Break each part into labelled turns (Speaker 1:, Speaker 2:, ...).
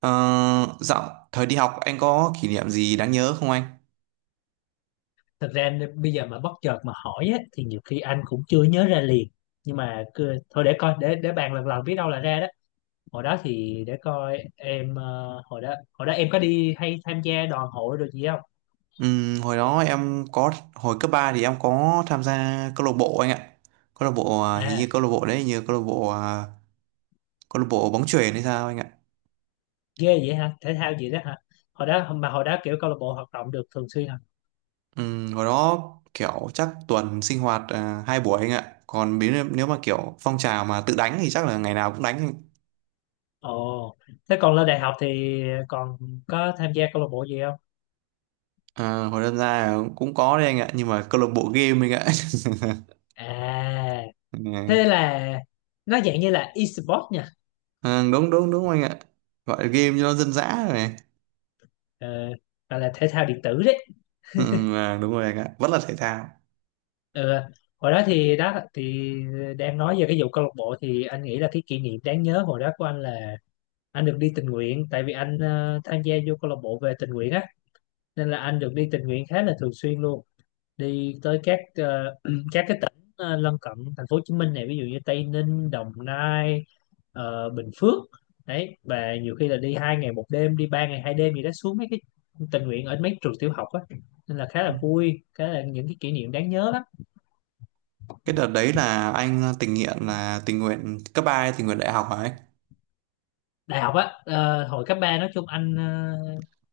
Speaker 1: Ờ, Dạo thời đi học anh có kỷ niệm gì đáng nhớ không anh?
Speaker 2: Thật ra bây giờ mà bất chợt mà hỏi á, thì nhiều khi anh cũng chưa nhớ ra liền. Nhưng mà cứ, thôi để coi, để bàn lần lần biết đâu là ra đó. Hồi đó thì để coi em, hồi đó em có đi hay tham gia đoàn hội rồi gì không?
Speaker 1: Hồi đó em có hồi cấp 3 thì em có tham gia câu lạc bộ anh ạ. Câu lạc bộ à, hình
Speaker 2: À,
Speaker 1: như câu lạc bộ đấy hình như câu lạc bộ à, câu lạc bộ bóng chuyền hay sao anh ạ.
Speaker 2: ghê vậy hả, thể thao gì đó hả? Hồi đó kiểu câu lạc bộ hoạt động được thường xuyên hả?
Speaker 1: Hồi đó kiểu chắc tuần sinh hoạt à, 2 buổi anh ạ. Còn nếu nếu mà kiểu phong trào mà tự đánh thì chắc là ngày nào cũng đánh anh.
Speaker 2: Ồ, thế còn lên đại học thì còn có tham gia câu lạc bộ gì không?
Speaker 1: À, hồi đơn ra cũng có đấy anh ạ nhưng mà câu lạc bộ game anh ạ.
Speaker 2: À, thế
Speaker 1: Ừ.
Speaker 2: là nó dạng như là e-sport nha.
Speaker 1: À, đúng đúng đúng anh ạ, gọi là game cho nó dân dã rồi.
Speaker 2: ờ, gọi là thể thao điện tử đấy.
Speaker 1: Ừ, à, đúng rồi anh ạ, vẫn là thể thao.
Speaker 2: Ừ. Hồi đó thì đang nói về cái vụ câu lạc bộ thì anh nghĩ là cái kỷ niệm đáng nhớ hồi đó của anh là anh được đi tình nguyện, tại vì anh tham gia vô câu lạc bộ về tình nguyện á, nên là anh được đi tình nguyện khá là thường xuyên luôn. Đi tới các cái tỉnh lân cận thành phố Hồ Chí Minh này, ví dụ như Tây Ninh, Đồng Nai, Bình Phước đấy, và nhiều khi là đi 2 ngày 1 đêm, đi 3 ngày 2 đêm gì đó, xuống mấy cái tình nguyện ở mấy trường tiểu học á, nên là khá
Speaker 1: Ừ.
Speaker 2: là vui, khá là những cái kỷ niệm đáng nhớ.
Speaker 1: Cái đợt đấy là anh à, tình nguyện là tình nguyện cấp ba hay tình nguyện đại học hả anh?
Speaker 2: Đại học á. Ờ, hồi cấp 3 nói chung anh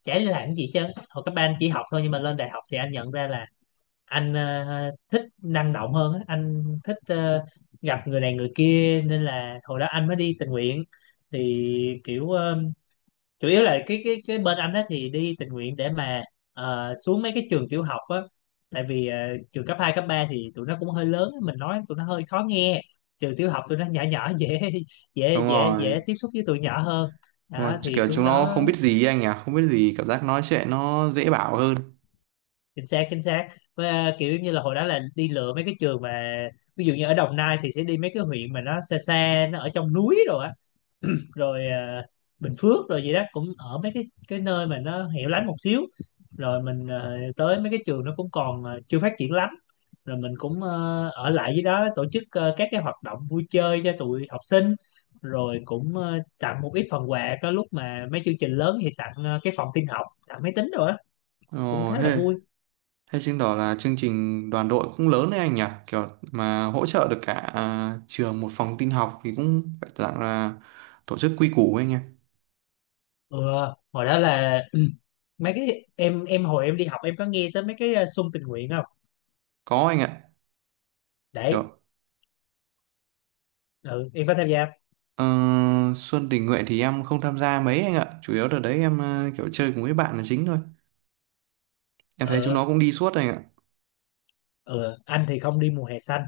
Speaker 2: chả đi làm cái gì chứ, hồi cấp 3 anh chỉ học thôi. Nhưng mà lên đại học thì anh nhận ra là anh thích năng động hơn á. Anh thích gặp người này người kia, nên là hồi đó anh mới đi tình nguyện. Thì kiểu chủ yếu là cái bên anh đó thì đi tình nguyện để mà xuống mấy cái trường tiểu học á. Tại vì trường cấp 2 cấp 3 thì tụi nó cũng hơi lớn á, mình nói tụi nó hơi khó nghe. Trường tiểu học tụi nó nhỏ nhỏ, dễ,
Speaker 1: Đúng
Speaker 2: dễ dễ
Speaker 1: rồi,
Speaker 2: dễ tiếp xúc với tụi nhỏ hơn.
Speaker 1: đúng rồi.
Speaker 2: Đó thì
Speaker 1: Kiểu
Speaker 2: xuống
Speaker 1: chúng nó
Speaker 2: đó.
Speaker 1: không biết gì ấy anh nhỉ, không biết gì, cảm giác nói chuyện nó dễ bảo hơn.
Speaker 2: Chính xác, chính xác. Với, kiểu như là hồi đó là đi lựa mấy cái trường mà, ví dụ như ở Đồng Nai thì sẽ đi mấy cái huyện mà nó xa xa, nó ở trong núi, rồi rồi à, Bình Phước rồi gì đó, cũng ở mấy cái nơi mà nó hẻo lánh một xíu. Rồi mình tới mấy cái trường nó cũng còn chưa phát triển lắm. Rồi mình cũng ở lại với đó tổ chức các cái hoạt động vui chơi cho tụi học sinh. Rồi cũng tặng một ít phần quà, có lúc mà mấy chương trình lớn thì tặng cái phòng tin học, tặng máy tính rồi á, cũng
Speaker 1: Ồ,
Speaker 2: khá là
Speaker 1: thế
Speaker 2: vui.
Speaker 1: thế chứng tỏ là chương trình đoàn đội cũng lớn đấy anh nhỉ, kiểu mà hỗ trợ được cả à, trường một phòng tin học thì cũng phải dạng là tổ chức quy củ ấy anh nhỉ.
Speaker 2: Ừ, hồi đó là mấy cái em hồi em đi học em có nghe tới mấy cái xung tình nguyện không?
Speaker 1: Có anh ạ,
Speaker 2: Đấy.
Speaker 1: kiểu
Speaker 2: Ừ, em có tham gia không?
Speaker 1: ờ, Xuân tình nguyện thì em không tham gia mấy anh ạ, chủ yếu đợt đấy em kiểu chơi cùng với bạn là chính thôi. Em
Speaker 2: Ừ.
Speaker 1: thấy chúng nó cũng đi suốt anh ạ.
Speaker 2: Ừ, anh thì không đi mùa hè xanh,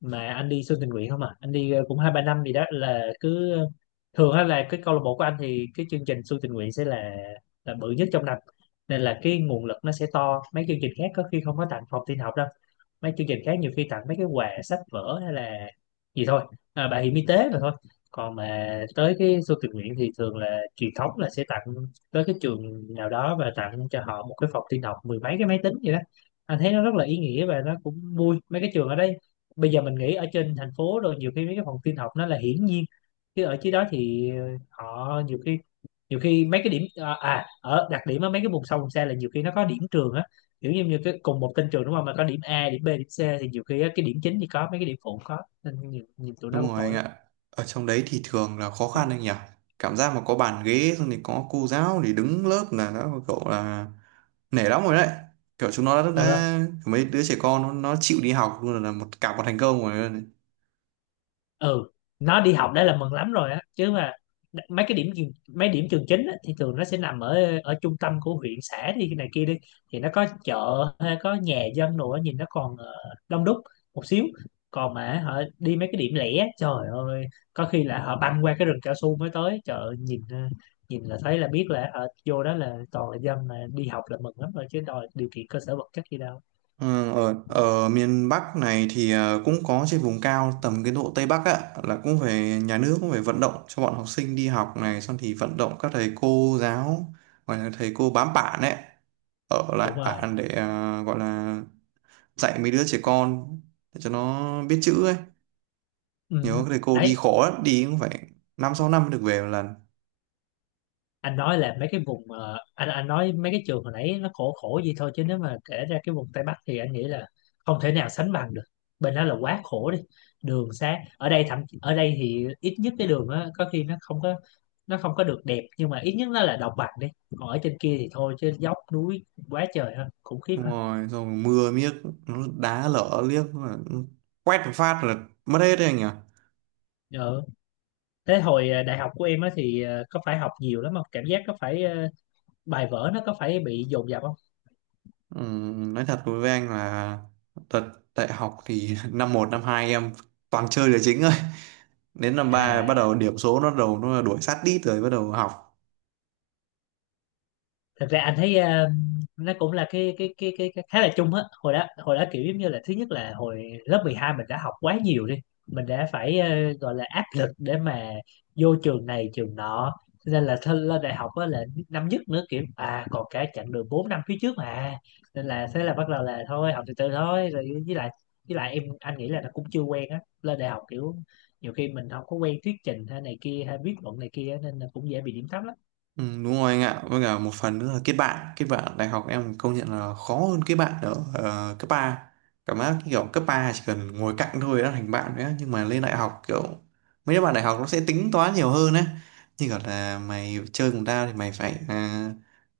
Speaker 2: mà anh đi xuân tình nguyện không à. Anh đi cũng 2-3 năm gì đó, là cứ thường á, là cái câu lạc bộ của anh thì cái chương trình xuân tình nguyện sẽ là bự nhất trong năm, nên là cái nguồn lực nó sẽ to, mấy chương trình khác có khi không có tặng phòng tin học đâu. Mấy chương trình khác nhiều khi tặng mấy cái quà sách vở hay là gì thôi. À, bảo hiểm y tế mà thôi. Còn mà tới cái Xuân tình nguyện thì thường là truyền thống là sẽ tặng tới cái trường nào đó, và tặng cho họ một cái phòng tin học 10 mấy cái máy tính vậy đó. Anh thấy nó rất là ý nghĩa, và nó cũng vui. Mấy cái trường ở đây bây giờ mình nghĩ ở trên thành phố rồi, nhiều khi mấy cái phòng tin học nó là hiển nhiên, chứ ở dưới đó thì họ nhiều khi, nhiều khi mấy cái điểm ở đặc điểm ở mấy cái vùng sâu vùng xa là nhiều khi nó có điểm trường á. Kiểu như như cái cùng một tên trường đúng không, mà có điểm A, điểm B, điểm C, thì nhiều khi á, cái điểm chính thì có, mấy cái điểm phụ không có, nên nhìn tụi nó
Speaker 1: Đúng
Speaker 2: cũng
Speaker 1: rồi
Speaker 2: tội
Speaker 1: anh
Speaker 2: lắm.
Speaker 1: ạ. Ở trong đấy thì thường là khó khăn anh nhỉ. Cảm giác mà có bàn ghế xong thì có cô giáo thì đứng lớp là đã cậu là nể lắm rồi đấy. Kiểu chúng nó đã,
Speaker 2: Ừ.
Speaker 1: đã mấy đứa trẻ con nó chịu đi học luôn là cả một thành công rồi. Đấy.
Speaker 2: Ừ, nó đi học đã là mừng lắm rồi á, chứ mà đ- mấy cái điểm trường- mấy điểm trường chính á, thì thường nó sẽ nằm ở ở trung tâm của huyện xã đi cái này kia đi, thì nó có chợ hay có nhà dân đồ á, nhìn nó còn đông đúc một xíu. Còn mà họ đi mấy cái điểm lẻ, trời ơi, có khi là họ băng qua cái rừng cao su mới tới chợ. Nhìn nhìn là thấy là biết là họ vô đó là toàn là dân mà đi học là mừng lắm rồi, chứ đòi điều kiện cơ sở vật chất gì đâu.
Speaker 1: Ở miền Bắc này thì cũng có trên vùng cao tầm cái độ Tây Bắc á là cũng phải, nhà nước cũng phải vận động cho bọn học sinh đi học này, xong thì vận động các thầy cô giáo, gọi là thầy cô bám bản ấy, ở lại
Speaker 2: Đúng rồi.
Speaker 1: bản để gọi là dạy mấy đứa trẻ con để cho nó biết chữ ấy.
Speaker 2: Ừ.
Speaker 1: Nhớ thầy cô đi
Speaker 2: Đấy,
Speaker 1: khó lắm, đi cũng phải 5 6 năm mới được về một lần.
Speaker 2: anh nói là mấy cái vùng, anh nói mấy cái trường hồi nãy nó khổ khổ gì thôi chứ, nếu mà kể ra cái vùng Tây Bắc thì anh nghĩ là không thể nào sánh bằng được, bên đó là quá khổ đi. Đường xá ở đây ở đây thì ít nhất cái đường á, có khi nó không có, nó không có được đẹp, nhưng mà ít nhất nó là đồng bằng đi. Còn ở trên kia thì thôi chứ, dốc núi quá trời ha, khủng khiếp
Speaker 1: Đúng
Speaker 2: ha.
Speaker 1: rồi, rồi mưa miếc, nó đá lở liếc mà quét một phát là mất hết đấy anh nhỉ.
Speaker 2: Ừ. Thế hồi đại học của em á thì có phải học nhiều lắm không, cảm giác có phải bài vở nó có phải bị dồn dập không?
Speaker 1: Ừ, nói thật với anh là thật đại học thì năm 1 năm 2 em toàn chơi là chính thôi. Đến năm 3 bắt
Speaker 2: À,
Speaker 1: đầu điểm số nó đuổi sát đít rồi bắt đầu học.
Speaker 2: thật ra anh thấy nó cũng là cái khá là chung á. Hồi đó kiểu giống như là thứ nhất là hồi lớp 12 mình đã học quá nhiều đi, mình đã phải gọi là áp lực để mà vô trường này trường nọ. Cho nên là thân lên đại học á là năm nhất nữa, kiểu à, còn cả chặng đường 4 năm phía trước mà, nên là thế là bắt đầu là thôi học từ từ thôi. Rồi với lại, em, anh nghĩ là nó cũng chưa quen á lên đại học, kiểu nhiều khi mình không có quen thuyết trình hay này kia, hay viết luận này kia, nên là cũng dễ bị điểm thấp lắm.
Speaker 1: Ừ, đúng rồi anh ạ, với cả một phần nữa là kết bạn, kết bạn đại học em công nhận là khó hơn kết bạn ở cấp 3. Cảm giác cái kiểu cấp 3 chỉ cần ngồi cạnh thôi đã thành bạn nữa, nhưng mà lên đại học kiểu mấy đứa bạn đại học nó sẽ tính toán nhiều hơn á, như kiểu là mày chơi cùng tao thì mày phải à,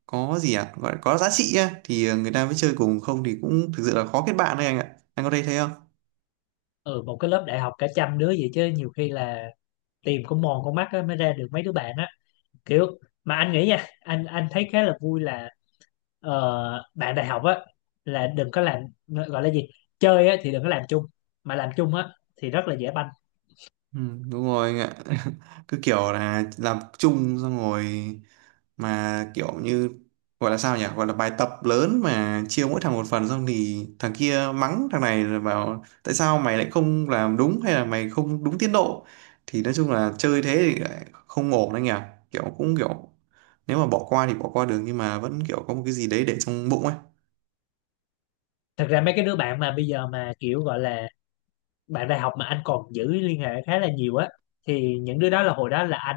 Speaker 1: có gì ạ, gọi là có giá trị á thì người ta mới chơi cùng, không thì cũng thực sự là khó kết bạn đấy anh ạ, anh có thấy thế không?
Speaker 2: Ừ, một cái lớp đại học cả 100 đứa vậy chứ nhiều khi là tìm con mòn con mắt á, mới ra được mấy đứa bạn á. Kiểu, mà anh nghĩ nha, anh thấy khá là vui là bạn đại học á là đừng có làm, gọi là gì, chơi á thì đừng có làm chung, mà làm chung á thì rất là dễ banh.
Speaker 1: Ừ, đúng rồi anh ạ. Cứ kiểu là làm chung xong rồi mà kiểu như gọi là sao nhỉ, gọi là bài tập lớn mà chia mỗi thằng một phần, xong thì thằng kia mắng thằng này là bảo tại sao mày lại không làm đúng hay là mày không đúng tiến độ, thì nói chung là chơi thế thì lại không ổn anh nhỉ. Kiểu cũng kiểu nếu mà bỏ qua thì bỏ qua được nhưng mà vẫn kiểu có một cái gì đấy để trong bụng ấy.
Speaker 2: Thật ra mấy cái đứa bạn mà bây giờ mà kiểu gọi là bạn đại học mà anh còn giữ liên hệ khá là nhiều á, thì những đứa đó là hồi đó là anh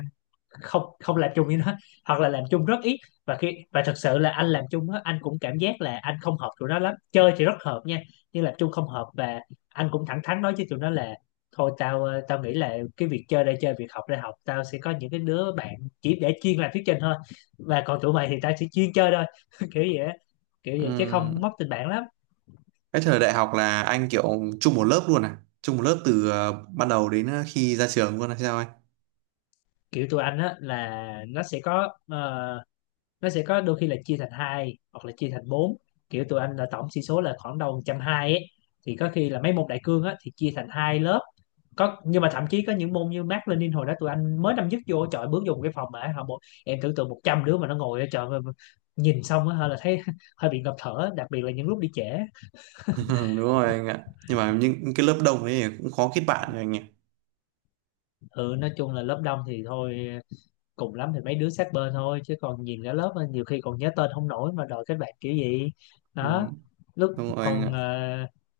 Speaker 2: không không làm chung với nó, hoặc là làm chung rất ít. Và khi và thật sự là anh làm chung á, anh cũng cảm giác là anh không hợp tụi nó lắm, chơi thì rất hợp nha, nhưng làm chung không hợp. Và anh cũng thẳng thắn nói với tụi nó là thôi, tao nghĩ là cái việc chơi đây chơi, việc học đây học, tao sẽ có những cái đứa bạn chỉ để chuyên làm thuyết trình thôi, và còn tụi mày thì tao chỉ chuyên chơi thôi, kiểu vậy á. Kiểu vậy chứ
Speaker 1: Ừm,
Speaker 2: không mất tình bạn lắm.
Speaker 1: cái thời đại học là anh kiểu chung một lớp luôn à, chung một lớp từ ban đầu đến khi ra trường luôn hay sao anh?
Speaker 2: Kiểu tụi anh á là nó sẽ có nó sẽ có đôi khi là chia thành hai, hoặc là chia thành bốn. Kiểu tụi anh là tổng sĩ số là khoảng đầu 120 ấy, thì có khi là mấy môn đại cương á thì chia thành 2 lớp. Có, nhưng mà thậm chí có những môn như Mác Lênin hồi đó tụi anh mới năm nhất vô, trời, bước vô một cái phòng mà họ bộ, em tưởng tượng 100 đứa mà nó ngồi ở, trời ơi, nhìn xong á hơi là thấy hơi bị ngập thở, đặc biệt là những lúc đi trễ.
Speaker 1: Đúng rồi anh ạ, nhưng mà những cái lớp đông ấy cũng khó kết bạn rồi anh
Speaker 2: Ừ, nói chung là lớp đông thì thôi, cùng lắm thì mấy đứa sát bên thôi, chứ còn nhìn cả lớp á, nhiều khi còn nhớ tên không nổi mà đòi kết bạn kiểu gì.
Speaker 1: nhỉ.
Speaker 2: Đó, lúc
Speaker 1: Đúng rồi anh
Speaker 2: còn
Speaker 1: ạ.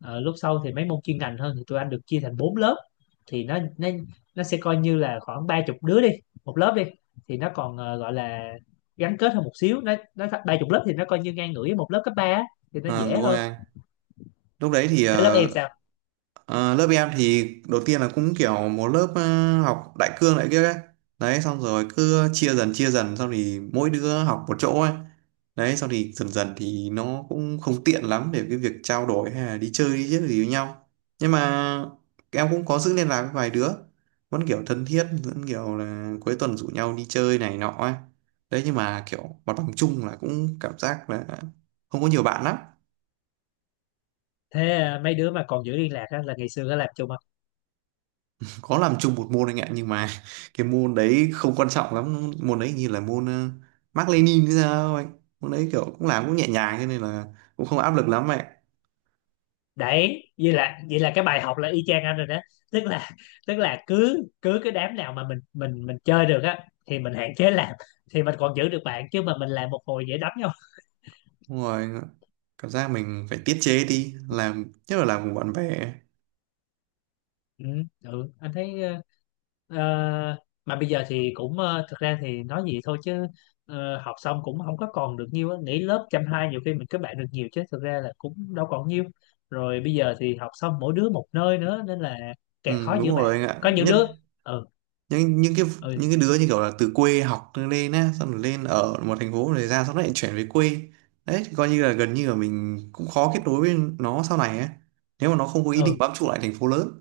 Speaker 2: lúc sau thì mấy môn chuyên ngành hơn thì tụi anh được chia thành 4 lớp, thì nó sẽ coi như là khoảng 30 đứa đi, một lớp đi, thì nó còn gọi là gắn kết hơn một xíu. Nó 30 lớp thì nó coi như ngang ngửa với một lớp cấp ba á, thì nó
Speaker 1: À,
Speaker 2: dễ
Speaker 1: đúng rồi
Speaker 2: hơn.
Speaker 1: anh. Lúc đấy thì
Speaker 2: Thế lớp em sao?
Speaker 1: lớp em thì đầu tiên là cũng kiểu một lớp học đại cương lại kia ấy. Đấy, xong rồi cứ chia dần xong thì mỗi đứa học một chỗ ấy. Đấy, xong thì dần dần thì nó cũng không tiện lắm để cái việc trao đổi hay là đi chơi đi chứ gì với nhau. Nhưng mà em cũng có giữ liên lạc với vài đứa, vẫn kiểu thân thiết, vẫn kiểu là cuối tuần rủ nhau đi chơi này nọ ấy. Đấy, nhưng mà kiểu hoạt động chung là cũng cảm giác là không có nhiều bạn lắm.
Speaker 2: Thế mấy đứa mà còn giữ liên lạc á, là ngày xưa có làm chung.
Speaker 1: Có làm chung một môn anh ạ, nhưng mà cái môn đấy không quan trọng lắm, môn đấy như là môn Mác Lênin hay sao anh, môn đấy kiểu cũng làm cũng nhẹ nhàng cho nên là cũng không áp lực lắm vậy.
Speaker 2: Đấy. Vậy là cái bài học là y chang anh rồi đó. Tức là, cứ cứ cái đám nào mà mình chơi được á thì mình hạn chế làm, thì mình còn giữ được bạn, chứ mà mình làm một hồi dễ đánh nhau.
Speaker 1: Đúng rồi anh ạ, cảm giác mình phải tiết chế đi làm nhất là làm cùng bạn bè.
Speaker 2: Ừ, ừ anh thấy ờ, mà bây giờ thì cũng thực ra thì nói gì thôi chứ, học xong cũng không có còn được nhiêu á, nghỉ lớp chăm hai nhiều khi mình kết bạn được nhiều, chứ thực ra là cũng đâu còn nhiêu. Rồi bây giờ thì học xong mỗi đứa một nơi nữa, nên là càng
Speaker 1: Ừ,
Speaker 2: khó giữ
Speaker 1: đúng
Speaker 2: bạn.
Speaker 1: rồi anh ạ,
Speaker 2: Có những
Speaker 1: nhất
Speaker 2: đứa Ừ,
Speaker 1: những cái
Speaker 2: ừ,
Speaker 1: đứa như kiểu là từ quê học lên á, xong rồi lên ở một thành phố rồi ra, xong lại chuyển về quê, đấy thì coi như là gần như là mình cũng khó kết nối với nó sau này á, nếu mà nó không có ý định
Speaker 2: ừ,
Speaker 1: bám trụ lại thành phố lớn.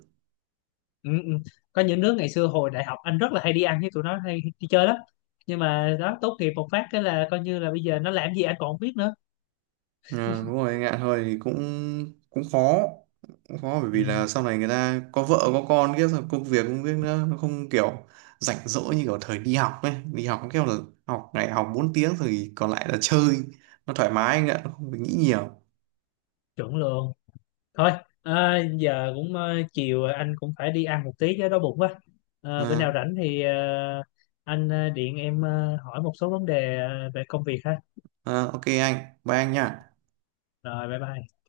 Speaker 2: ừ, ừ. Có những đứa ngày xưa hồi đại học anh rất là hay đi ăn với tụi nó, hay đi chơi lắm, nhưng mà đó, tốt nghiệp một phát cái là coi như là bây giờ nó làm gì anh còn không biết nữa.
Speaker 1: Ờ, đúng rồi, ngạn hơi thì cũng cũng khó, cũng khó bởi
Speaker 2: Ừ,
Speaker 1: vì là sau này người ta có vợ có con kia rồi, công việc nữa nó không kiểu rảnh rỗi như kiểu thời đi học ấy. Đi học kiểu là học ngày học 4 tiếng rồi còn lại là chơi, nó thoải mái anh ạ, nó không phải nghĩ nhiều.
Speaker 2: chuẩn luôn. Thôi, à, giờ cũng chiều rồi, anh cũng phải đi ăn một tí chứ, đói bụng quá. À, bữa nào
Speaker 1: À,
Speaker 2: rảnh thì anh điện em hỏi một số vấn đề về công việc ha.
Speaker 1: à, ok anh, bye anh nha.
Speaker 2: Rồi bye bye.